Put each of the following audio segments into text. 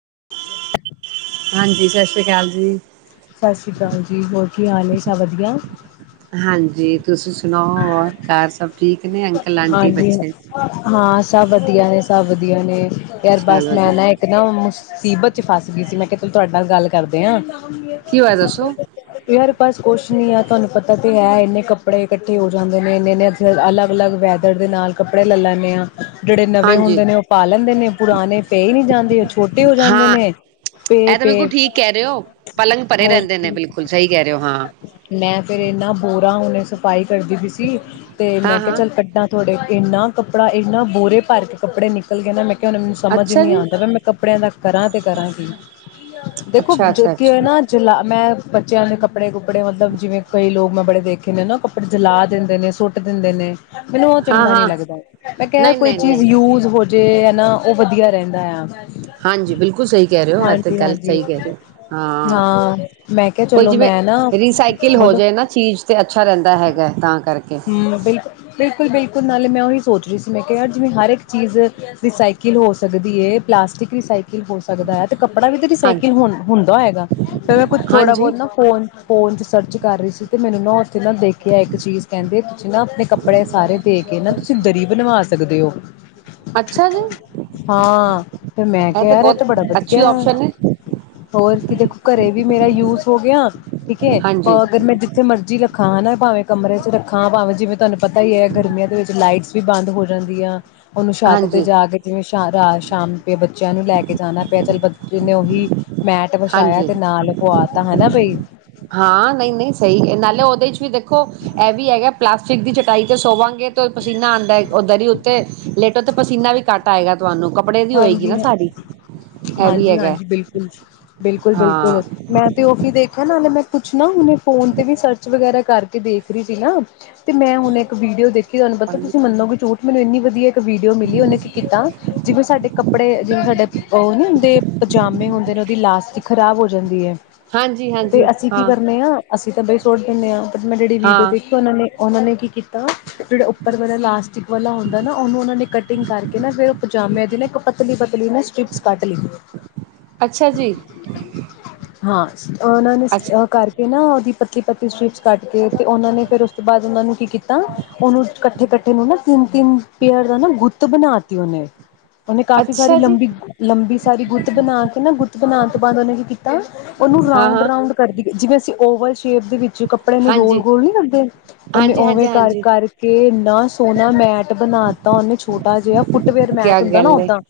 [unintelligible] ਹਾਂਜੀ ਸਤਿ ਸ੍ਰੀ ਅਕਾਲ ਜੀ। ਸਤਿ ਸ੍ਰੀ ਅਕਾਲ ਜੀ, ਹੋਰ ਕੀ ਹਾਲ ਏ? ਸਭ ਵਧੀਆ। ਜੀ ਤੁਸੀਂ ਸੁਣਾਓ ਔਰ ਕਾਰ ਸਭ ਠੀਕ ਨੇੰ ਹਾਂਜੀ, ਹਾਂ ਸਭ ਵਧੀਆ ਨੇ। ਸਭ ਵਧੀਆ ਨੇ। ਖੈਰ ਬਸ ਚਲੋ ਜੀ ਮੈਂ ਨਾ ਇੱਕ ਨਾ ਮੁਸੀਬਤ ਚ ਫਸ ਗਈ ਸੀ ਮੈਂ ਕਿਹਾ ਤੂੰ ਤੁਹਾਡੇ ਨਾਲ ਗੱਲ ਕਰਦੇ ਹਾਂ ਕੀ ਹੋਇਆ ਦੱਸੋ ਯਾਰ ਪਾਸ ਕੁਛ ਨੀ ਆ ਤੁਹਾਨੂੰ ਪਤਾ ਤੇ ਹੈ ਇੰਨੇ ਕੱਪੜੇ ਇਕੱਠੇ ਹੋ ਜਾਂਦੇ ਨੇ। ਇੰਨੇ-ਇੰਨੇ ਅਲੱਗ-ਅਲੱਗ ਵੈ ਵੈਦਰ ਦੇ ਨਾਲ ਕੱਪੜੇ ਲਲੈਨੇ ਹਾਂ। ਜਿਹੜੇ ਨਵੇਂ ਹਾਂਜੀ ਹੁੰਦੇ ਨੇ ਉਹ ਪਾ ਲੈਂਦੇ ਨੇ, ਪੁਰਾਣੇ ਪਏ ਨਹੀਂ ਜਾਂਦੇ ਉਹ ਛੋਟੇ ਹੋ ਜਾਂਦੇ ਹਾਂ ਨੇ, ਇਹ ਤਾਂ ਪੇ-ਪੇ। ਬਿਲਕੁਲ ਠੀਕ ਕਹਿ ਰਹੇ ਹੋ ਪਲੰਗ ਭਰੇ ਹੋਰ ਰਹਿੰਦੇ ਨੇ ਕੀ, ਬਿਲਕੁਲ ਸਹੀ ਕਹਿ ਰਹੇ ਹੋ ਹਾਂ ਮੈਂ ਫਿਰ ਇਨਾ ਬੋਰਾ ਹਣੇ ਸਫਾਈ ਕਰਦੀ ਪਈ ਸੀ, ਤੇ ਹਾਂ ਮੈਂ ਕਿਹਾ ਹਾਂ ਚੱਲ ਕੱਢਾਂ ਇੰਨਾ ਕੱਪੜਾ ਇੰਨਾ ਬੋਰੇ ਭਰ ਕੇ ਕੱਪੜੇ ਨਿਕਲ ਗਏ ਨਾ ਮੈਂ ਮੈਨੂੰ ਸਮਝ ਹੀ ਅੱਛਾ ਨਹੀਂ ਜੀ ਆਉਂਦਾ ਮੈਂ ਕੱਪੜਿਆਂ ਦਾ ਕਰਾਂ ਤੇ ਕਰਾਂਗੀ। ਦੇਖੋ ਅੱਛਾ ਅੱਛਾ [unintelligible] ਕਿ ਅੱਛਾ ਨਾ ਜਲਾ ਮੈਂ ਬੱਚਿਆਂ ਦੇ ਕੱਪੜੇ-ਕੁੱਪੜੇ ਮਤਲਬ ਜਿਵੇਂ ਕਈ ਲੋਕ ਮੈਂ ਬੜੇ ਦੇਖੇ ਨੇ ਨਾ ਕੱਪੜੇ ਜਲਾ ਦਿੰਦੇ ਨੇ ਸੁੱਟ ਦਿੰਦੇ ਨੇ। ਮੈਨੂੰ ਹਾਂ ਚੰਗਾ ਨੀ ਹਾਂ ਲੱਗਦਾ ਮੈਂ ਕਿਹਾਹਿ ਨਹੀਂ ਕੋਈ ਨਹੀਂ ਚੀਜ਼ ਨਹੀਂ ਯੂਜ ਹੋ ਜੇਹ। ਹੇਨਾ ਉਹ ਵਧੀਆ ਰਹਿੰਦਾ ਆ। ਹਾਂਜੀ ਬਿਲਕੁਲ ਸਹੀ ਕਹਿ ਰਹੇ ਹੋ ਤੇ ਹਾਂਜੀ ਗੱਲ ਹਾਂਜੀ ਸਹੀ ਕਹਿ ਰਹੇ ਹੋ ਹਾਂ ਮੈਂ ਕਿਹਾ ਕੋਈ ਚਲੋ ਜਿਵੇਂ ਮੈਂ ਨਾ ਰੀਸਾਈਕਲ ਹੋ ਬੋਲੋ ਜਾ ਨਾ ਚੀਜ਼ ਤੇ ਅੱਛਾ ਰਹਿੰਦਾ ਹੈਗਾ ਤਾਂ ਕਰਕੇ। ਹਮ ਬਿਲਕੁਲ ਬਿਲਕੁਲ ਬਿਲਕੁਲ ਨਾਲੇ ਮੈਂ ਉਹੀ ਸੋਚ ਰਹੀ ਸੀ ਮੈਂ ਕਿਹਾ ਯਾਰ ਜਿਵੇਂ ਹਰ ਇੱਕ ਚੀਜ਼ ਰੀਸਾਈਕਲ ਹੋ ਸਕਦੀ ਹੈ ਪਲਾਸਟਿਕ ਰੀਸਾਈਕਲ ਹੋ ਸਕਦਾ ਹੈ ਤੇ ਕੱਪੜਾ ਵੀ ਤਾਂ ਰਸਾਈਕਲ ਹਾਂਜੀ ਹੁੰਦਾ ਹੈਏਗਾ ਫੇਰ ਮੈਂ ਕੁਛ ਥੋੜਾ ਹਾਂਜੀ ਬਹੁਤ ਨਾ ਫੋ ਫੋਨ ਚ ਸਰਚ ਕਰ ਰਹੀ ਸੀ ਤੇ ਮੈਨੂੰ ਨਾ ਉੱਥੇ ਨਾ ਦੇਖਿਆ ਇੱਕ ਚੀਜ਼ ਕਹਿੰਦੇ ਤੁਸੀਂ ਨਾ ਆਪਣੇ ਕੱਪੜੇ ਸਾਰੇ ਦੇ ਕੇ ਨਾ ਤੁਸੀ ਦਰੀ ਬਣਵਾ ਸਕਦੇ ਔ। ਅੱਛਾ ਜੀ ਹਾਂ ਫਿਰ ਮੈਂ ਇਹ ਕਿਆ ਏਰਾ ਬਹੁਤ ਤੇ ਬੜਾ ਅੱਛੀ ਵਧੀਐ, ਓਪਸ਼ਨ ਹੈ ਹੋਰ ਕੀ ਦੇਖੋ ਘਰੇ ਵੀ ਮੇਰਾ ਯੂਜ ਹੋ ਗਿਆ ਠੀਕ ਐ ਹਾਂਜੀ ਔਰ ਦਿਨ ਮੈਂ ਜਿੱਥੇ ਮਰਜ਼ੀ ਰੱ ਖਾਂ ਨਾ ਭਾਵੇਂ ਕਮਰੇ ਚ ਰੱਖਾ, ਭਾਵੇਂ ਜਿਵੇਂ ਤੁਆਨੂੰ ਪਤਾ ਈ ਐ ਵੀ ਬੰਦ ਹੋ ਜਾਂਦੀ ਆ ਉਹਨੂੰ ਛੱਤ ਤੇ ਹਾਂਜੀ ਜਾ ਕੇ ਜਿਵੇਂ ਸ਼ਾ ਰਾ ਸ਼ਾਮ ਪੇ ਬੱਚਿਆਂ ਨੂੰ ਲੈ ਕੇ ਜਾਣਾ ਪੈਦਲ [unintelligible] ਨੇ ਔ ਹੂੰ। ਮੈਟ ਵਛਾਇਆ ਹਾਂਜੀ ਤੇ ਨਾਲ ਪਵਾ ਤਾਂ ਹੈਨਾ ਬਈ। ਹਾਂ ਨਈ-ਨਈ ਸਈ ਏ ਨਾਲੇ ਉਹਦੇ ਚ ਵੀ ਦੇਖੋ ਇਹ ਵੀ ਹੈਗੈ ਪਲਾਸਟਿਕ ਦੀ ਚਟਾਈ ਤੇ ਸੋਵਾਂਗੇ ਤੋਂ ਪਸੀਨਾ ਆਂਦਾ ਏ ਔ ਦਰੀ ਉੱਤੇ ਲੇਟੋ ਤੇ ਪਸੀਨਾ ਵੀ ਘੱਟ ਆਏਗਾ। ਤੁਹਾਨੂੰ ਕੱਪੜੇ ਦੀ ਹੋਏਗੀ ਹਾਂਜੀ ਨਾ ਹ, ਸਾੜੀ ਇਹ ਵੀ ਹੈਗਾ ਹਾਂਜੀ-ਹਾਂਜੀ ਬਿਲਕੁਲ, ਬਿਲਕੁਲ-ਬਿਲਕੁਲ ਹਾਂ ਮੈਂ ਤੇ ਉਹ ਫੀ ਦੇਖਾ ਨਾ ਮੈਨੂੰ ਪੁੱਛਣਾ ਹੁਨੇ ਫੋਨ ਤੇ ਵੀ ਸਰਚ ਵਗੈਰਾ ਕਰਕੇ ਦੇਖ ਰਹੀ ਸੀ ਨਾ ਤੇ ਮੈਂ ਹੁਣ ਇੱਕ ਵੀਡੀਓ ਦੇਖੀ ਔਨੂੰ ਪਤੈ ਤੁਸੀ ਮੰਨੋਗੇ ਝੂਠ ਮੈਨੂੰ ਇੰਨੀ ਵ ਵੀਡੀਓ ਮਿਲੀ ਉਹਨੇ ਕੀ ਕੀਤਾ ਸਾਡੇ ਕੱਪੜੇ ਜਿਵੇਂ ਸਾਡੇ ਔ ਨੀ ਹੁੰਦੇ ਪਜਾਮੇ ਹੁੰਦੇ ਨੇ ਉਹਦੀ ਲਾਸਟਿਕ ਖ਼ਰਾਬ ਹੋ ਜਾਂਦੀ ਏ ਹਾਂਜੀ ਤੇ ਹਾਂਜੀ ਅਸੀਂ ਕੀ ਹਾਂ ਕਰਨੇ ਆਂ, ਅਸੀਂ ਤਾਂ ਬਈ ਸੁੱਟ ਦਿੰਨੇ ਆਂ ਬਟ ਮੈਂ ਜਿਹੜੀ ਵੀਡੀਓ ਹਾਂ ਦੇਖੀ ਉਹਨਾਂ ਨੇ ਉਹਨਾਂ ਨੇ ਕੀ ਕੀਤਾ ਜਿਹੜਾ ਉੱਪਰ ਵਾਲਾ ਇਲਾਸਟਿਕ ਵਾਲਾ ਹੁੰਦੈ ਨਾ ਉਹਨੂੰ ਉਹਨਾਂ ਨੇ ਕਟਿੰਗ ਕਰਕੇ ਨਾ ਫਿਰ ਪਜਾਮਿਆਂ ਦੀ ਨਾ ਇੱਕ ਪਤਲੀ-ਪਤਲੀ ਨਾ ਸਟ੍ਰਿਪਸ ਕੱਟ ਲੀ ਅੱਛਾ ਜੀ ਹਾਂ। ਉਹਨਾਂ ਨੇ ਅੱਛਾ ਅ ਕਰਕੇ ਨਾ ਪਤਲੀ-ਪਤਲੀ ਸਟ੍ਰਿਪਸ ਕੱਟ ਕੇ ਤੇ ਉਹਨਾਂ ਨੇ ਫੇਰ ਉਸ ਤੋਂ ਬਾਅਦ ਉਹਨਾਂ ਨੂੰ ਕੀ ਕੀਤਾ ਉਹਨੂੰ ਕੱਠੇ-ਕੱਠੇ ਨੂੰ ਨਾ ਤਿੰਨ-ਤਿੰਨ ਪੇਅਰ ਦਾ ਨਾ ਗੁੱਤ ਬਣਾ ਤੀ ਔਨੇ। ਉਹਨੇ ਕਾਫੀ ਸਾਰੀ ਅੱਛਾ ਜੀ ਲੰਬੀ, ਲੰਬੀ ਸਾਰੀ ਗੁੱਤ ਬਣਾ ਕੇ ਨਾ, ਗੁੱਤ ਬਣਾ ਬਨ ਔਨੇ [unintelligible] ਤਾਂ ਔਨੂੰ ਹਾਂ ਹਾਂ ਰਾਊਂਡ-ਰਾਉਂਡ ਕਰਦੀ ਗਈ ਜਿਵੇਂ ਅਸੀ ਓਵਲ ਸ਼ੇਪ ਦੇ ਵਿੱਚ ਜੋ ਕੱਪੜੇ ਨੂੰ ਰੋਲ ਹਾਂਜੀ ਗੋਲ ਨੀ ਕਰਦੇ। ਉਹਨੇ ਹਾਂਜੀ ਹਾਂਜੀ ਉਵੇਂ ਕਰ ਹਾਂਜੀ ਕਰਕੇ ਇੰਨਾ ਸੋਹਣਾ ਮੈਟ ਬਣਾਤਾ ਉਹਨੇ ਛੋਟਾ ਜਿਹਾ ਫੁੱਟਵੇਅਰ ਕਿਆ ਮੈਟ ਨਾ ਗੱਲ ਹੈ ਓਦਾਂ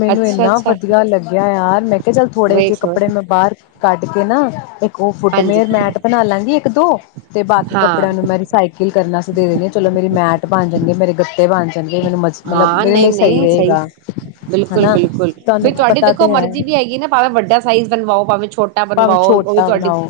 ਮੈਨੂੰ ਅੱਛਾ ਇੰਨਾ ਅੱਛਾ ਵਧੀਆ ਲੱਗਿਆ। ਯਾਰ ਮੈਂ ਕਿ ਚੱਲ ਥੋੜੇ ਜਿਹੇ ਵੇਖ ਲੋ ਕੱਪੜੇ ਮੈਂ ਬਾਹਰ ਕੱਢ ਕੇ ਨਾ ਇੱਕ ਉਹ ਹਾਂਜੀ ਫੁੱਟਵਿਅਰ ਮੈਟ ਬਣਾ ਲਾਂਗੀ ਇੱਕ ਇੱਕ ਦੋ ਤੇ ਬਾਕੀ ਹਾਂ ਕੱਪੜਿਆਂ ਨੂੰ ਮੈਂ ਰਿਸਾਈਕਲ ਕਰਨਾ ਦੇਣੀ ਹਾਂ ਚਲੋ ਮੇਰੀ ਮੈਟ ਬਣ ਚੰਗੇ ਮੇਰੇ ਗੱਤੇ ਬਣ [unintelligible] ਨਹੀਂ ਸਹੀ। ਬਿਲਕੁਲ ਹਨਾ ਬਿਲਕੁਲ। ਤੁਹਾਨੂੰ ਫਿਰ ਤੁਹਾਡੀ ਪਤਾ ਦੇਖੋ ਤੇ ਹੈ ਮਰਜ਼ੀ ਵੀ ਹੈਗੀ ਨਾ ਭਾਵੇਂ ਵੱਡਾ ਸਾਈਜ਼ ਬਣਵਾਓ ਭਾਵੇਂ ਛੋਟ ਛੋਟਾ ਭਾਵੇਂ ਬਣਵਾਓ ਉਹ ਵੀ, ਛੋਟਾ ਤੁਹਾਡੀ ਬਣਾਓ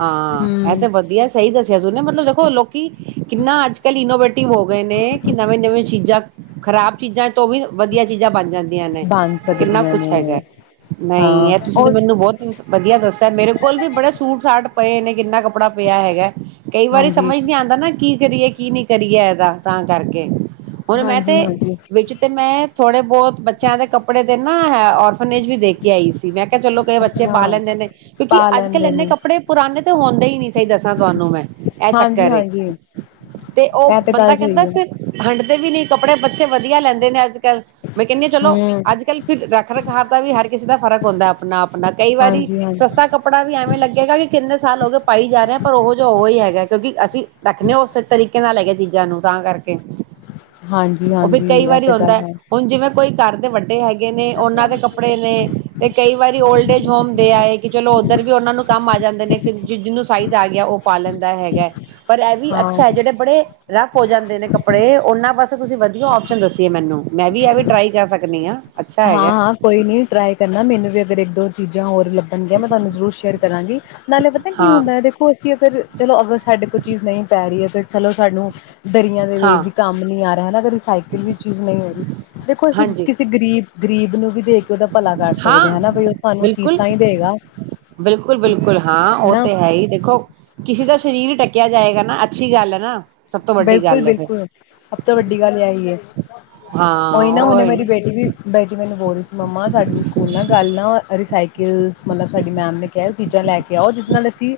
ਹਾਂ ਇਹ ਹਮ ਤੇ ਵਧੀਆ ਸਹੀ ਦੱਸਿਆ ਤੂਹੀ ਨਾ। ਮਤਲਬ ਦੇਖੋ ਲੋਕੀ ਕਿੰਨਾ ਅੱਜ ਕੱਲ੍ਹ ਇਨੋਵੇਟਿਵ ਹੋ ਗਏ ਨੇ ਕਿ ਨਵੇਂ ਨਵੇਂ ਚੀਜ਼ਾਂ ਖ਼ਰਾਬ ਚੀਜ਼ਾਂ ਤੋਂ ਵੀ ਵਧੀਆ ਚੀਜ਼ਾਂ ਬਣ ਜਾਂਦੀਆਂ ਨੇ। ਬਣ ਕਿੰਨਾ ਸਕਦੀਆਂ ਕੁਛ ਨੇ ਹੈਗਾ ਹਾਂ ਨਹੀਂ ਹੈ। ਤੁਸੀਂ ਉਹ ਤਾਂ ਮੈਨੂੰ ਬਹੁਤ ਵਧੀਆ ਦੱਸਿਆ ਮੇਰੇ ਕੋਲ ਵੀ ਬੜੇ ਸੂਟ ਸਾਟ ਪਏ ਨੇ ਕਿੰਨਾ ਕੱਪੜਾ ਪਿਆ ਹੈਗਾ। ਕਈ ਵਾਰੀ ਹਾਂਜੀ ਸਮਝ ਨੀ ਆਉਂਦਾ ਨਾ ਕੀ ਕਰੀਏ। ਕੀ ਨੀ ਕਰੀਏ ਇਹਦਾ ਤਾਂ ਕਰਕੇ ਹੁਣ ਮੈਂ ਹਾਂਜੀ ਤੇ ਹਾਂਜੀ ਵਿੱਚ ਤੇ ਮੈਂ ਥੋੜ੍ਹੇ ਬਹੁਤ ਬੱਚਿਆਂ ਦੇ ਕੱਪੜੇ ਤੇ ਨਾ ਹੈ ਔਰਫਨੇਜ ਵੀ ਦੇ ਕੇ ਆਈ ਸੀ। ਮੈਂ ਕਿਹਾ ਚਲੋ ਕਈ ਬੱਚੇ ਪਾ ਅੱਛਾ ਲੈਂਦੇ ਨੇ। ਕਿਉਂਕਿ ਪਾ ਅੱਜ ਕੱਲ੍ਹ ਲੈਂਦੇ ਇੰਨੇ ਨੇ ਕੱਪੜੇ ਪੁਰਾਣੇ ਤੇ ਹੁੰਦੇ ਹੀ ਨਹੀ। [inaudible] ਸ ਦੱਸਾ ਤੁਹਾਨੂੰ ਮੈਂ, ਇਹ ਹਾਂਜੀ ਚੱਕਰ ਏ ਹਾਂਜੀ ਤੇ ਉਹ ਇਹ ਬੰਦਾ ਗੱਲ ਕਹਿੰਦਾ ਸਹੀ ਹੈ ਫਿਰ ਹੰਡਦੇ ਵੀ ਨਹੀਂ। ਕੱਪੜੇ ਬ ਬੱਚੇ ਵਧੀਆ ਲੈਂਦੇ ਨੇ ਅੱਜ ਕੱਲ। ਮੈਂ ਕਹਿੰਦੀ ਹਾਂ ਚਲੋ ਹਮ ਅੱਜ ਕੱਲ੍ਹ ਫਿਰ ਰੱਖ ਰਖਾਵ ਦਾ ਵੀ ਹਰ ਕਿਸੇ ਦਾ ਫ਼ਰਕ ਹੁੰਦਾ ਆਪਣਾ ਆਪਣਾ। ਕਈ ਵਾਰੀ ਹਾਂਜੀ ਹਾਂਜੀ ਸਸਤਾ ਕੱਪੜਾ ਵੀ ਐਵੇਂ ਲੱਗੇਗਾ ਕਿ ਕਿੰਨੇ ਸਾਲ ਹੋ ਗਏ ਪਾਈ ਜਾ ਰਹੇ ਪਰ ਉਹ ਜੈ ਉਹ ਹੀ ਹੈਗਾ ਕਿਉਂਕਿ ਅਸੀਂ ਰੱਖਦੇ ਹਾਂ ਉਸ ਤਰੀਕੇ। ਨਾਲ ਲੈ ਗਿਆ ਚੀਜ਼ਾਂ ਨੂੰ ਤਾਂ ਕਰਕੇ। ਹਾਂਜੀ ਉਹ ਵੀ ਹਾਂਜੀ ਕਈ ਇਹ ਵਾਰੀ ਤਾਂ ਗੱਲ ਆਉਂਦਾ ਹੈ ਹੁਣ ਜਿਵੇਂ ਕੋਈ ਘਰ ਦੇ ਵੱਡੇ ਹੈਗੇ। ਗੇ ਨੇ ਉਹਨਾਂ ਦੇ ਕੱਪੜੇ ਨੇ ਤੇ ਕਈ ਵਾਰੀ ਓਲਡ ਏਜ ਹੋਮ ਦੇ ਆਏ ਕਿ ਚਲੋ ਉੱਧਰ ਵੀ ਉਹਨਾਂ ਨੂੰ ਕੰਮ ਆ ਜਾਂਦੇ ਨੇ। ਜਿਹਨੂੰ ਸਾਈਜ਼ ਆ ਗਿਆ ਉਹ ਪਾ ਲੈਂਦਾ ਹੈਗਾ। ਪਰ ਇਹ ਵੀ ਹਾਂ ਅੱਛਾ ਹੈ ਜਿਹੜੇ ਬੜੇ ਰਫ ਹੋ ਜਾਂਦੇ ਨੇ ਕੱਪੜੇ ਉਹਨਾਂ ਬਸ ਤੁਸੀਂ ਵਧੀਆ ਓਪਸ਼ਨ ਦੱਸੀ ਏ ਮੈਨੂੰ। ਮੈਂ ਵੀ ਇਹ ਵੀ ਟਰਾਈ ਕਰ ਸਕਦੀ ਹਾਂ। ਅੱਛਾ ਹਾਂ ਹੈਗਾ ਹਾਂ ਕੋਈ ਨੀ ਟਰਾਈ ਕਰਨਾ ਮੈਨੂੰ ਵੀ ਅਗਰ ਇੱਕ ਦੋ ਚੀਜ਼ਾਂ ਹੋਰ ਲੱਭਣਗੀਆਂ ਮੈਂ ਤੁਹਾਨੂੰ ਜ਼ਰੂਰ ਸ਼ੇਅਰ ਕਰਾਂਗੀ। ਨਾਲੇ ਪਤਾ ਕੀ ਹਾਂ ਹੁੰਦਾ ਦੇਖੋ ਅਸੀਂ ਅਗਰ ਚਲੋ ਅਗਰ ਸਾਡੇ ਕੋਲ ਚੀਜ਼ ਨਹੀਂ ਪੈ ਰਹੀ ਹੈ ਤੇ ਚਲੋ ਸਾਨੂੰ ਦਰੀਆਂ ਦੇ ਹਾਂ ਵੀ ਕੰਮ ਨੀ ਆ ਰਿਹਾ ਇਸ ਸਾਈਕਲ ਵੀ ਚੀਜ਼ ਨਹੀਂ ਹੈਗੀ ਦੇਖੋ ਅਸੀਂ ਹਾਂਜੀ ਕਿਸੇ ਗਰੀਬ ਗਰੀਬ ਨੂੰ ਵੀ ਦੇ ਕੇ ਉਹਦਾ ਭਲਾ ਕਰ ਸਕਦੇ ਹਾਂ ਹਨਾ ਬਈ ਉਹ ਸਾਨੂੰ ਬਿਲਕੁਲ ਅਸੀਸਾਂ ਹੀ ਦੇਗਾ ਬਿਲਕੁਲ ਬਿਲਕੁਲ ਹਾਂ ਉਹ ਹਨਾ ਤੇ ਹੈ ਹੀ ਦੇਖੋ ਕਿਸੇ ਦਾ ਸਰੀਰ ਡਕਿਆ ਜਾਏਗਾ ਅੱਛੀ ਗੱਲ ਹੈ ਨਾ ਸਭ ਤੋਂ ਵੱਡੀ ਬਿਲਕੁਲ ਗੱਲ ਹੈ ਫਿਰ ਬਿਲਕੁਲ ਸਭ ਤੋਂ ਵੱਡੀ ਗੱਲ ਹੈ ਇਹੀ ਹੈ ਉਹੀ ਨਾ ਹੁਨੇ ਮੇਰੀ ਬੇਟੀ ਵੀ ਬੇਟੀ ਮੈਨੂੰ ਬੋ ਰਹੀ ਸੀ ਮੰਮਾ ਸਾਡੀ ਵੀ ਸਕੂਲ ਨਾ ਗੱਲ ਨਾ ਰਿਸਾਈਕਲ ਬੋਲ ਰਹੀ ਸੀ ਕਿ ਮੱਮਾ ਸਾਡੇ ਸਕੂਲ ਨਾ ਕੱਲ ਨਾਂ ਮਤਲਬ ਸਾਡੀ ਮੈਮ ਨੇ ਕਿਹਾ ਉਹ ਚੀਜ਼ਾਂ ਲੈ ਕੇ ਆਓ ਜਿਸ ਨਾਲ ਅਸੀਂ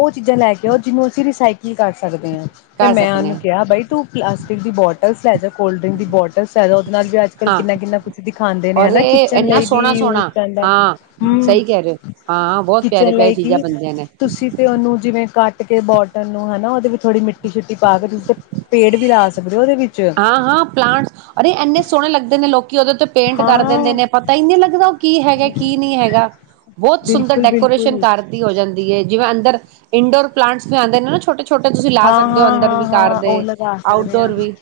ਉਹ ਚੀਜ਼ਾਂ ਲੈ ਕੇ ਆਓ ਜਿਹਨੂੰ ਅਸੀਂ ਰਸਾਈਕਲ ਕਰ ਸਕਦੇ ਹਾਂ ਤੇ ਕਰ ਮੈਂ ਸਕਨੇ ਉਹਨੂੰ ਕਿਹਾ ਬਾਈ ਤੂੰ ਪਲੱਸ ਫਰਿਜ਼ ਦੀ ਬੋਟਲਸ ਲੈ ਜਾ ਕੋਲਡ ਡਿੰਕ ਦੀ ਬੋਟਲਸ ਹੈ ਉਹਦੇ ਨਾਲ ਵੀ ਅੱਜ ਕਲ ਹਾਂ ਕਿੰਨਾ ਕਿੰਨਾ ਕੁਛ ਦਿਖਾਦੇ ਨੇ ਔਰ ਹਨ ਇਹ ਕਿਚਨ ਇੰਨਾ ਲਈ ਵੀ ਸੋਹਣਾ ਯੂਜ ਸੋਹਣਾ ਪਦਾ ਹਾਂ ਹਮ ਸਹੀ ਕਹਿ ਰਹੇ ਹੋ ਹਾਂ ਬਹੁਤ ਪਿਆਰੇ ਕਿਚਨ ਪਿਆਰੀ ਲਈ ਚੀਜ਼ਾਂ ਕੀ ਬਣਦੀਆਂ ਨੇ ਤੁਸੀਂ ਤੇ ਉਹਨੂੰ ਜਿਵੇਂ ਕਟ ਕੇ ਬੋਟਲ ਨੂੰ ਹਨਾ ਉਹਦੇ ਵਿੱਚ ਥੋੜ੍ਹੀ ਮਿੱਟੀ ਮਿੱਟੀ ਪਾ ਕੇ ਤੁਸੀਂ ਪੇੜ ਵੀ ਲਾ ਸਕਦੇ ਹੋ ਉਹਦੇ ਵਿੱਚ ਹਾਂ ਹਾਂ ਪਲਾਂਟਸ ਅਰੇ ਇੰਨੇ ਸੋਹਣੇ ਲੱਗਦੇ ਨੇ ਲੋਕੀ ਉਹਦੇ ਤੇ ਪੇਂਟ ਕਰ ਦਿੰਦੇ ਹਾਂ ਨੇ ਪਤਾ ਹੀ ਨ ਨਹੀਂ ਲੱਗਦਾ ਉਹ ਕੀ ਹੈਗਾ ਕੀ ਨਹੀਂ ਹੈਗਾ ਬਹੁਤ ਸੁੰਦਰ ਡੈਕੋਰੇਸ਼ਨ ਬਿਲਕੁਲ-ਬਿਲਕੁਲ ਘਰ ਦੀ ਹੋ ਜਾਂਦੀ ਹੈ ਜਿਵੇਂ ਅੰਦਰ ਇੰਡੋਰ ਪਲਾਂਟਸ ਵੀ ਆਉਂਦੇ ਨੇ ਨਾ ਛੋਟੇ ਛੋਟਾ ਤੁਸੀਂ ਲਾ ਸਕਦੇ ਹੋ ਹਾਂ-ਹਾਂ, ਅੰਦਰ ਵੀ ਘਰ ਦੇ ਆਊਟਡੋਰ ਵੀ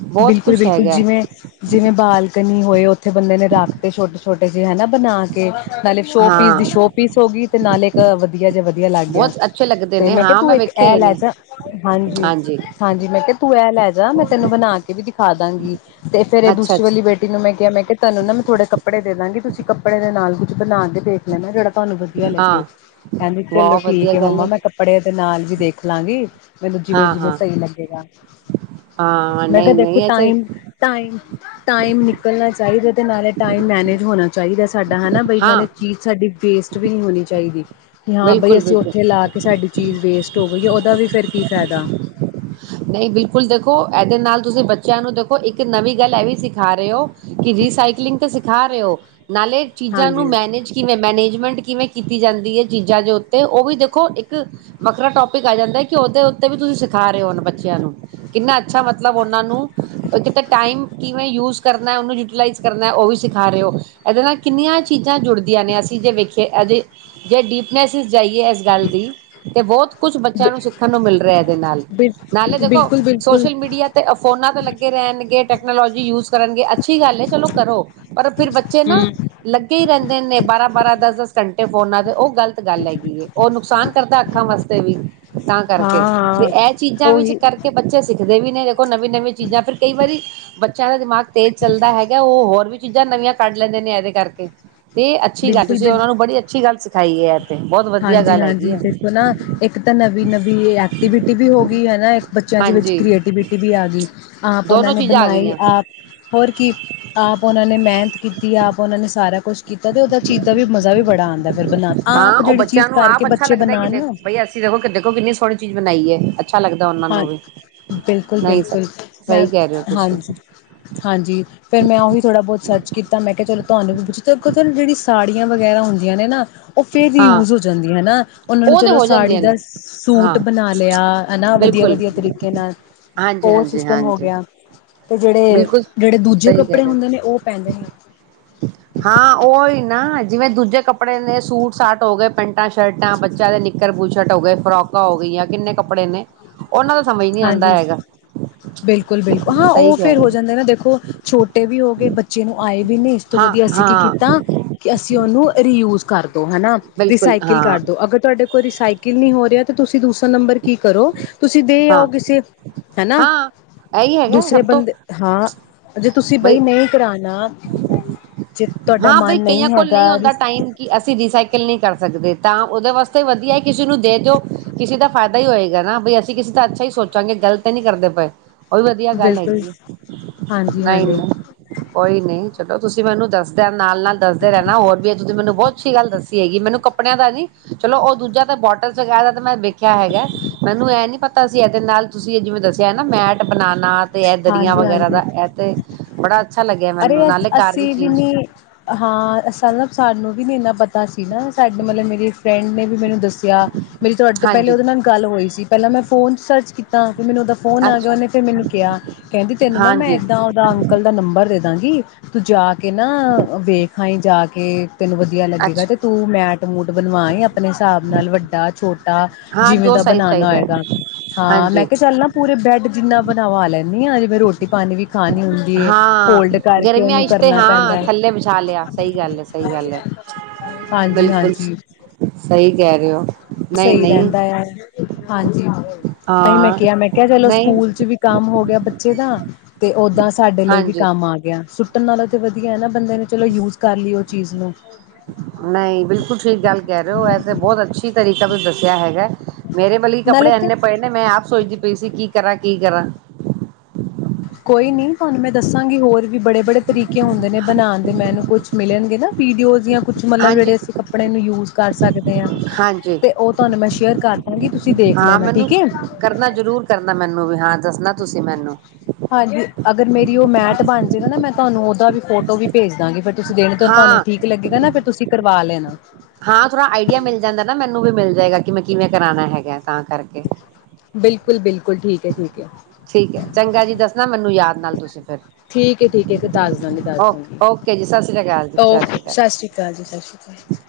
ਬਹੁਤ ਬਿਲਕੁਲ ਕੁਛ ਬਿਲਕੁਲ ਹੈਗਾ ਜਿਵੇਂ ਜਿਵੇਂ ਬਾਲਕਨੀ ਹੋਏ ਉੱਥੇ ਬੰਦੇ ਨੇ ਰੱਖ ਕੇ ਛੋਟੇ ਛੋਟੇ ਜਹੇ ਹਨਾ ਬਣਾ ਕੇ ਨਾਲੇ ਸ਼ੋਪੀਸ ਹਾਂ ਦੀ ਸ਼ੋਅਪੀਸ ਹੋ ਗਈ ਤੇ ਨਾਲ ਇੱਕ ਵਧੀਆ ਜੇ ਵਧੀਆ ਵਧੀਆ ਲੱਗ ਗਿਆ ਬਹੁਤ ਅੱਛੇ ਲੱਗਦੇ ਤੇ ਨੇ ਮੈਂ ਕਿਹਾ ਹਾਂ ਤੂੰ ਇੱਕ ਇਹ ਵੇਖੇ ਲੈ ਨੇ ਜ ਹਾਂਜੀ ਹਾਂਜੀ ਮੈਂ ਕੇਹਾ ਤੂੰ ਐ ਲੈ ਜਾ ਮੈਂ ਤੈਨੂੰ ਬਣਾ ਕੇ ਵੀ ਦਿਖਾ ਦਾਂਗੀ ਤੇ ਫੇਰ ਇਹ ਅੱਛਾ ਦੂਸਰੇ ਵਾਲੀ ਅੱਛਾ ਬੇਟੀ ਨੂੰ ਮੈਂ ਕਿਹਾ ਮੈਂ ਕਿਹਾ ਤੁਹਾਨੂੰ ਨਾ ਮੈਂ ਥੋੜ੍ਹੇ ਕੱਪੜੇ ਦੇ ਦਾਗੀ ਤੁਸੀਂ ਕੱਪੜੇ ਦੇ ਨਾਲ ਕੁਝ ਬਣਾ ਕ ਦੇਖ ਲੈਣਾ ਜਿਹੜਾ ਤੁਹਾਨੂੰ ਵਧੀਆ ਲੱਗੇ ਹਾਂ ਕਹਿੰਦੀ ਚਲੋ ਬਹੁਤ ਵਧੀਆ ਠੀਕ ਹੈ ਗੱਲ ਮੰਮਾ ਮੈਂ ਕੱਪੜੇ ਦੇ ਨਾਲ ਵੀ ਦੇਖ ਲਾਂਗੀ ਮੈਨੂੰ ਜਿਵੇਂ ਹਾਂ ਜਿਵੇਂ ਹਾਂ ਸਹੀ ਲੱਗੇਗਾ ਹਾਂ ਮੈਂ ਕਿਹਾ ਨਹੀਂ ਦੇਖੋ ਨਹੀਂ ਇਹ ਤਾਂ ਟਾਈਮ ਟਾਈਮ ਟਾਈਮ ਨਿਕਲਣਾ ਚਾਹੀਦਾ ਤੇ ਨਾਲੇ ਟਾਈਮ ਮੈਨੇਜ ਹੋਣਾ ਚਾਹੀਦਾ। ਸਾਡਾ ਹੈਨਾ ਬਈ ਹਾਂ ਨਾਲੇ ਚੀਜ਼ ਸਾਡੀ ਪੇਸਟ ਤੇ ਵੀ ਨਹੀਂ ਹੋਣੀ ਚਾਹੀਦੀ। ਕਿ ਹਾਂ ਬਈ ਬਿਲਕੁਲ ਅਸੀਂ ਬਿਲਕੁਲ ਉੱਥੇ ਲਾ ਕੇ ਸਾਡੀ ਚੀਜ਼ ਵੇਸਟ ਹੋ ਗਈ ਹੈ ਉਹਦਾ ਵੀ ਕੀ ਫੈਦਾ। [unintelligible] ਨਹੀਂ ਬਿਲਕੁਲ ਦੇਖੋ ਇਹਦੇ ਨਾਲ ਤੁਸੀਂ ਬੱਚਿਆਂ ਨੂੰ ਦੇਖੋ ਇੱਕ ਨਵੀਂ ਗੱਲ ਇਹ ਵੀ ਸਿਖਾ ਰਹੇ ਹੋ ਕਿ ਰੀਸਕਲਿੰਗ ਤੁਸੀ ਖਾ ਰੇ ਔ ਨਾਲੇ ਚੀਜ਼ਾਂ ਹਾਂਜੀ ਨੂੰ ਮੈਨੇਜ ਕਿਵੇਂ, ਮੈਨੇਜਮੈਂਟ ਕਿਵੇਂ ਕੀਤੀ ਜਾਂਦੀ ਹੈ ਚੀਜ਼ਾਂ ਦੇ ਉੱਤੇ ਉਹ ਵੀ ਦੇਖੋ ਇੱਕ ਵੱਖਰਾ ਟੋਪਿਕ ਆ ਜਾਂਦਾ ਕਿ ਉਹਦੇ ਉੱਤੇ ਵੀ ਤੁਸੀਂ ਸਿਖਾ ਰਹੇ ਹੋ ਬ ਬੱਚਿਆਂ ਨੂੰ ਕਿੰਨਾ ਅੱਛਾ ਮਤਲਬ ਉਹਨਾਂ ਨੂੰ ਕਿਤੇ ਟਾਈਮ ਕਿਵੇਂ ਯੂਜ ਕਰਨਾ ਉਹਨੂੰ ਯੂਟੀਲਾਈਜ਼ ਕਰਨਾ ਉਹ ਵੀ ਸਿਖਾ ਰਹੇ ਹੋ ਇਹਦੇ ਨਾਲ ਕਿੰਨੀਆਂ ਚੀਜ਼ਾਂ ਤਾਂ ਜੁੜਦੀਆਂ ਨੇ ਅਸੀਂ ਜੇ ਵੇਖੀਏ ਐਦੇ ਜੇ ਡੀਪਨੈਸ ਇਜ਼ ਜਾਈ ਏ ਇਸ ਗੱਲ ਦੀ, ਤੇ ਬਹੁਤ ਕੁਛ ਬ ਬੱਚਿਆਂ ਨੂੰ ਸਿੱਖਣ ਨੂੰ ਮਿਲ ਰਿਹਾ ਇਹਦੇ ਨਾਲ। ਬਿਲ ਨਾਲੇ ਦੇਖੋ ਬਿਲਕੁਲ ਬਿਲਕੁਲ ਸੋਸ਼ਲ ਮੀਡੀਆ ਤੇ ਫੋਨਾਂ ਤੇ ਲੱਗੇ ਰਹਿਣਗੇ ਟੈਕਨੋਲੋਜੀ ਯੂਜ ਕਰਨਗੇ, ਅੱਛੀ ਗੱਲ ਹੈ ਚਲੋ ਕਰੋ ਪਰ ਫਿਰ ਬੱਚੇ ਨਾ ਹਮ ਲੱਗੇ ਹੀ ਰਹਿੰਦੇ ਦਿਨੇ ਬਾਰਾਂ-ਬਾਰਾਂ ਦਸ-ਦਸ ਘੰਟੇ ਫੋਨਾਂ ਤੇ ਉਹ ਗ਼ਲਤ ਗੱਲ ਹੈਗੀ ਉਹ ਨੁਕਸਾਨ ਕਰਦਾ ਅੱਖਾਂ ਵਾਸਤੇ ਵੀ। ਤਾਂ ਕਰਕੇ ਹਾਂ ਤੇ ਹਾਂ ਇਹ ਜਾ ਵਿੱਚ ਉਹੀ ਕਰਕੇ ਪੱਚੀਸ ਸਿੱਖਦੇ ਵੀ ਨੇ ਦੇਖੋ ਨਵੀਂ ਨਵੀਂ ਚੀਜ਼ਾਂ ਫਿਰ ਕਈ ਵਾਰੀ ਬੱਚਿਆਂ ਦਾ ਦਿਮਾਗ ਤੇਜ਼ ਚੱਲਦਾ ਹੈਗਾ ਉਹ ਹੋਰ ਵੀ ਚੀਜ਼ਾਂ ਨਵੀਆਂ ਕੱਢ ਲੈਂਦੇ ਨੇ ਇਹਦੇ ਕਰਕੇ। ਤੇ ਅੱਛੀ ਗੱਲ ਬਿਲਕੁਲ ਤੁਸੀਂ ਉਹਨਾਂ ਬਿਲਕੁਲ ਨੂੰ ਬੜੀ ਅੱਛੀ ਗੱਲ ਸੀ ਖਾਈ ਆ। ਹਾਂਜੀ-ਹਾਂਜੀ ਦੇਖੋ ਨਾ ਇੱਕ ਤਾਂ ਨਵੀਂ-ਨਵੀਂ ਐਕਟੀਵਿਟੀ ਵੀ ਹੋ ਗ ਬੀ ਹੈਨਾ ਇੱਕ ਬੱਚਿਆਂ ਦੇ ਵਿੱਚ ਹਾਂਜੀ ਕ੍ਰੀਏਟੀਵਿਟੀ ਵੀ ਆ ਗਈ ਆਪ ਉਹਨਾਂ ਦੋਨੋ ਨੇ ਚੀਜ਼ਾਂ ਆ ਬਣਾਈ ਗਈਆਂ ਆਪ ਹੋਰ ਕੀ ਆਪ ਉਹਨਾਂ ਨੇ ਮੇਹਨਤ ਕੀਤੀ ਆਪ ਉਹਨਾਂ ਨੇ ਸਾਰਾ ਕੁਛ ਕੀਤਾ ਤੇ ਉਹਦਾ ਚੀਜ਼ ਦਾ ਵੀ ਮਜ਼ਾ ਵੀ ਬੜਾ ਆਉਂਦਾ ਫਿਰ ਬਣਾ ਕੇ, ਆਪ ਹਾਂ ਉਹ ਜਿਹੜੀ ਚੀਜ਼ ਬੱਚਿਆਂ ਨੂੰ ਕਰਕੇ ਆਪ ਅੱਛਾ ਬੱਚੇ ਲੱਗਦਾ ਕਿ ਬਣਾਣ ਦੇਖ ਨਾ ਬਈ ਅਸੀਂ ਦੇਖੋ ਕਿ ਦੇਖੋ ਕਿੰਨੀ ਸੋਹਣੀ ਚੀਜ਼ ਬਣਾਈ ਐ ਹਾਂ ਬਿਲਕੁਲ ਨਹੀਂ ਸ ਬਿਲਕੁਲ ਮੈਂ ਸਹੀ ਕਹਿ ਰਹੇ ਹੋ ਤੁਸੀਂ ਹਾਂਜੀ ਹਾਂਜੀ ਫਿਰ ਮੈਂ ਉਹੀ ਥੋੜ੍ਹਾ ਬਹੁਤ ਸਰਚ ਕੀਤਾ ਮੈਂ ਕਿਹਾ ਚਲੋ ਤੁਹਾਨੂੰ ਵੀ ਪੁੱਛ ਜਿਹੜੀ ਸਾੜੀਆਂ ਵਗੈਰਾ ਹੁੰਦੀਆਂ ਨੇ ਨਾ ਉਹ ਫੇਰ ਹੀ ਹਾਂ ਯੂਜ ਹੋ ਜਾਂਦੀ ਐ ਹਨਾ। ਉਹਨਾਂ ਨੂੰ ਉਹ ਤੇ ਚਲੋ ਹੋ ਸਾੜੀ ਜਾਂਦੀਆਂ ਦਾ ਨੇ ਸੂਟ ਹਾਂ ਬਣਾ ਲਿਆ ਹਨਾ। ਬਿਲਕੁਲ ਵਧੀਆ-ਵਧੀਆ, ਤਰੀਕੇ ਨਾਲ ਹਾਂਜੀ ਉਹ ਹਾਂਜੀ ਸਿਸਟਮ ਹੋ ਹਾਂਜੀ ਗਿਆ। ਤੇ ਬਿਲਕੁਲ ਜਿਹੜੇ-ਜਿਹੜੇ ਦੂਜੇ ਸਹੀ ਕਹਿ ਕੱਪੜੇ ਰਹੇ, ਹੁੰਦੇ ਨੇ ਉਹ ਪੈਂਦੇ ਨੇ ਹਾਂ ਉਹੀ ਨਾ ਜਿਵੇਂ ਦੂਜੇ ਕੱਪੜੇ ਨੇ ਸੂਟ ਸਾਟ ਹੋ ਗਏ ਪੈਂਟਾਂ ਸ਼ਰਟਾਂ ਬੱਚਿਆਂ ਦੇ ਨਿੱਕਰ ਪੂਸ਼ਰਟ ਹੋ ਗਏ ਫਰੋਕਾਂ ਹੋ ਗਈਆਂ ਕਿੰਨੇ ਕੱਪੜੇ ਨੇ ਉਹਨਾਂ ਦਾ ਸਮਝ ਨਹੀਂ ਆਉਂਦਾ ਹਾਂਜੀ ਹੈਗਾ ਬਿਲਕੁਲ-ਬਿਲਕੁਲ, ਹਾਂ ਸਹੀ ਉਹ ਕਹਿ ਫੇਰ ਹੋ ਰਹੇ ਜਾਂਦਾ ਨਾ ਦੇਖੋ। ਛੋਟ ਟੇ ਵੀ ਹੋ ਗਏ ਬੱਚੇ ਨੂੰ ਆਏ। ਵੀ ਨੀ ਇਸ ਤੋਂ ਹਾਂ ਵਧੀਆ ਅਸੀਂ ਕੀ ਹਾਂ ਕੀਤਾ ਕਿ ਅਸੀਂ ਉਹਨੂੰ ਰੀਯੂਜ਼ ਕਰ ਹਨਾ ਬਿਲਕੁਲ ਰਿਸਾਈਕਲ ਹਾਂ ਕਰਦੋ ਅਗਰ ਤੁਹਾਡੇ ਕੋਲ ਰਿਸਾਈਕਲ ਨਹੀਂ ਹੋ ਰਿਹਾ। ਤੇ ਤੁਸੀਂ ਦੂਸਰਾ ਨੰਬਰ ਕੀ ਕਰੋ ਤੁਸੀਂ ਦੇ ਹਾਂ ਆਓ, ਕਿਸੇ ਹਨਾ ਹਾਂ ਇਹੀ ਹੈਗਾ ਦੂਸਰੇ ਸਭ ਤੋਂ ਬੰਦੇ ਹਾਂ ਜੇ ਤੁਸੀਂ ਬਈ ਨਹੀਂ ਕਰਾਣਾ [inaudible] ਹਾਂ, ਬਈ ਮਨ ਕਈਆਂ ਕੋਲ ਨਹੀਂ ਹੈਗਾ ਆਉਦਾ, ਟਾਈਮ ਕਿ ਅਸੀਂ ਰੀਸਾਈਕਲ ਨਹੀਂ ਕਰਦੇ। ਸਕਦੇ ਤਾਂ ਉਹਦੇ ਵਾਸ ਤੇ ਵਧੀਆ ਕਿਸੇ ਨੂੰ ਦੇ ਦਿਓ। ਕਿਸੇ ਦਾ ਫਾਇਦਾ ਹੀ ਹੋਏਗਾ, ਨਾ ਵੀ ਅਸੀਂ ਕਿਸੇ ਦਾ ਅੱਛਾ ਹੀ ਸੋਚਾਂਗੇ ਗਲਤ ਨੀ ਕਰਦੇ ਪਏ। ਉਹ ਵੀ ਵਧੀਆ ਗੱਲ ਬਿਲਕੁਲ ਹੈਗੀ ਹੈ, ਹਾਂਜੀ ਹਾਂਜੀ ਨਹੀਂ-ਨਹੀਂ, ਕੋਈ ਨਹੀਂ। ਚਲੋ ਤੁਸੀਂ ਮੈਨੂੰ ਦੱਸ ਨਾਲ ਦੱਸਦੇ ਰਹਿਣਾ ਹੋਰ ਵੀ ਹੈ, ਜੇ ਮੈਨੂੰ ਬਹੁਤ ਅੱਛੀ ਗੱਲ ਦੱਸੀ। ਹੈਗੀ ਮੈਨੂੰ ਕੱਪੜਿਆਂ ਦਾ ਨੀ ਚਲੋ, ਉਹ ਦੂਜਾ ਦਾ ਬੋਟਲ ਵਗੈਰਾ ਦਾ ਤੇ ਮੈਂ ਵੇਖਿਆ ਹੈਗਾ, ਮੈਨੂੰ ਇਹ ਨੀ ਪਤਾ ਸੀ ਇਹਦੇ ਨਾਲ ਤੁਸੀਂ ਜਿਵੇਂ ਦੱਸਿਆ ਨਾ ਮੈਟ ਬਣਾ ਨਾ ਤੇ ਇਹ ਦਰੀਆਂ ਹਾਂਜੀ ਵਗੈਰਾ ਦਾ ਹਾਂਜੀ ਇਹ ਤੇ ਬੜਾ ਅੱਛਾ ਲੱਗਿਆ, ਅਰੇ ਮੈਨੂੰ ਨਾਲੇ ਘਰ ਦੀ ਅਸੀਂ ਵੀ ਚੀਜ਼। ਨੀ ਹਾਂ, ਸਾ ਸਾਨੂੰ ਵੀ ਨੀ ਇੰਨਾ ਪਤਾ ਸੀ, ਨਾ ਸਾਡੇ ਮਤਲਬ ਮੇਰੀ ਫਰੈਂਡ ਨੇ ਵੀ ਮੈਨੂੰ ਦੱਸਿਆ। ਮੇਰੀ ਤੁਹਾਡੇ ਤੋਂ ਪਹਿਲੇ ਹਾਂਜੀ ਉਹਦੇ ਨਾਲ ਗੱਲ ਹੋਈ ਸੀ। ਪਹਿਲਾਂ ਮੈਂ ਫੋਨ ਚ ਸਰਚ ਕੀਤਾ। ਮੈਨੂੰ ਉਹਦਾ ਫੋਨ ਆ ਗਿਆ ਅੱਛਾ ਉਹਨੇ ਫੇਰ ਮੈਨੂੰ ਕਿਹਾ ਕਹਿੰਦੀ ਤੈਨੂੰ ਨਾ ਮੈਂ ਹਾਂਜੀ ਏਦਾਂ ਉਹਦਾ ਅੰਕਲ ਦਾ ਨੰਬਰ ਦਿੱਤਾ। ਤੂੰ ਜਾ ਕੇ, ਕੇ ਨਾ ਵੇਖ ਥਾਂ ਹੀ ਜਾ ਕੇ ਤੈਨੂੰ ਵਧੀਆ ਲੱਗੇਗਾ ਅੱਛਾ ਤੇ ਤੂੰ ਮੈਟ ਮੂਟ ਬਣਵਾਏ ਆਪਣੇ ਹਿਸਾਬ ਨਾਲ ਵੱਡਾ ਛੋਟਾ ਹਾਂ ਜਿਵੇਂ ਜੋ ਦਾ ਸਾਈਜ਼ ਬਣਾਉਣਾ ਚਾਹੀਦਾ ਹੋਏਗਾ ਹੈ, ਹਾਂ ਮੈਂ ਹਾਂਜੀ ਕਿਹਾ ਚੱਲ ਨਾ ਪੂਰੇ ਬੈੱਡ ਜਿੰਨਾ ਪਾ ਲੈਂਦੀ ਹਾਂ ਜੇ ਮੈਂ ਰੋਟੀ ਰਟੀ ਪਾਣੀ ਵੀ ਖਾਣੀੀ ਹੁੰਦੀ ਹਾਂ ਫੋਲਡ ਕਰਕੇ ਗਰਮੀਆਂ ਉਹਨੂੰ ਚ ਤੇ ਕਰਨਾ ਪੈਂਦਾ ਹਾਂ ਹੈ ਥੱਲੇ ਵਿਛਾ ਲਿਆ ਸਹੀ ਗੱਲ ਹੈ ਸਹੀ ਗੱਲ ਹੈ ਹਾਂਜੀ ਬਿਲਕੁਲ ਹਾਂਜੀ ਸਹੀ ਕਹਿ ਰਹੇ ਹੋ ਨਹੀਂ ਸਹੀ ਨਹੀਂ ਰਹਿੰਦਾ ਆ ਹਾਂਜੀ ਤਾਂਹੀ ਮੈਂ ਹਾਂ ਕਿਹਾ ਮੈਂ ਕਿਹਾ ਚਲੋ ਨਹੀਂ ਸਕੂਲ ਚ ਵੀ ਕੰਮ ਹੋ ਗਿਆ ਬੱਚੇ ਦਾ ਤੇ ਓਦਾਂ ਸਾਡੇ ਲਈ ਵੀ ਹਾਂਜੀ ਕੰਮ ਆ ਗਿਆੱ ਕੱਟਣ ਨਾਲਾ ਤਾਂ ਵਧੀਆ ਹੈ ਨਾ ਬੰਦੇ ਨੇ ਚਲੋ ਯੂਜ਼ ਕਰ ਲਈ ਉਹ ਚੀਜ਼ ਨੂੰ ਨਹੀਂ ਬਿਲਕੁਲ ਠੀਕ ਗੱਲ ਕਹਿ ਰਹੇ ਹੋ ਵੈਸੇ ਬਹੁਤ ਅੱਛੀ ਤਰੀਕਾ ਵੀ ਦੱਸਿਆ ਹੈਗਾ ਮੇਰੇ ਬਲ ਭੀ ਨਾਲੇ ਕੱਪੜੇ ਤੇ ਇੰਨੇ ਪਏ ਨੇ, ਮੈਂ ਆਪ ਸੋਚਦੀ ਪਈ ਸੀ ਕੀ ਕਰਾਂ ਕੀ ਕਰਾਂ। ਕੋਈ ਨੀ ਤੁਹਾਨੂੰ ਮੈਂ ਦੱਸਾਂਗੀ ਹੋਰ ਵੀ ਬੜੇ ਬੜੇ ਤਰੀਕੇ ਹੁੰਦੇ ਨੇ ਬਣਾਉਣ ਦੇ, ਮੈਨੂੰ ਕੁਛ ਮਿਲਣ ਵੀਡੀਓਜ਼ ਜਾਂ ਕੁਛ ਮਤਲਬ ਜਿਹੜੇ ਹਾਂਜੀ ਅਸੀਂ ਕੱਪੜੇ ਨੂੰ ਯੂਜ ਕਰ ਸਕਦੇ ਹਾਂ ਹਾਂਜੀ ਤੇ ਉਹ ਤੁਹਾਨੂੰ ਮੈਂ ਸ਼ੇਅਰ ਕਰ ਦਾਂਗੀ ਤੁਸੀਂ ਦੇਖ ਹਾਂ ਲੈਣਾ ਠੀਕ ਮੈਨੂੰ ਹੈ ਕਰਨਾ ਜ਼ਰੂਰ ਕਰਨਾ ਮੈਨੂੰ ਵੀ ਹਾਂ ਦੱਸਣਾ ਤੁਸੀਂ ਮੈਨੂੰ ਅਗਰ ਮੇਰੀ ਉਹ ਮੈਚ ਬਣ ਜਾਏਗਾ ਨਾ ਮੈਂ ਤੁਹਾਨੂੰ ਉਹਦਾ ਵੀ ਫੋਟੋ ਵੀ ਭੇਜ ਦਾਂਗੀ ਫਿਰ ਤੁਸੀਂ ਦੇਣੇ ਤੁਹਾਨੂੰ ਹਾਂ ਠੀਕ ਲੱਗੇਗਾ ਨਾ ਫਿਰ ਤੁਸੀਂ ਕਰਵਾ ਲੈਣਾ ਹਾਂ ਥੋੜਾ ਆਈਡੀਆ ਮਿਲ ਜਾਂਦਾ ਨਾ ਮੈਨੂੰ ਵੀ ਮਿਲ ਜਾਏਗਾ ਕਿ ਮੈਂ ਕਿਵੇਂ ਕਰਾਉਣਾ ਹੈਗਾ ਤਾਂ ਕਰਕੇ ਬਿਲਕ ਬਿਲਕਲ ੀ ੀਕ ਠੀਕ ਹੈ ਚੰਗਾ ਜੀ ਦੱਸਣਾ ਮੈਨੂੰ ਯਾਦ ਨਾਲ ਤੁਸੀਂ ਫਿਰ ਠੀਕ ਹੈ ਠੀਕ ਹੈ ਦੱਸ ਦਾਂਗੀ ਦੱਸ ਓਕੇ ਦਾਂਗੀ ਓਕੇ ਜੀ ਸਤਿ ਸ੍ਰੀ ਅਕਾਲ ਜੀ ਸਤਿ ਸ੍ਰੀ ਅਕਾਲ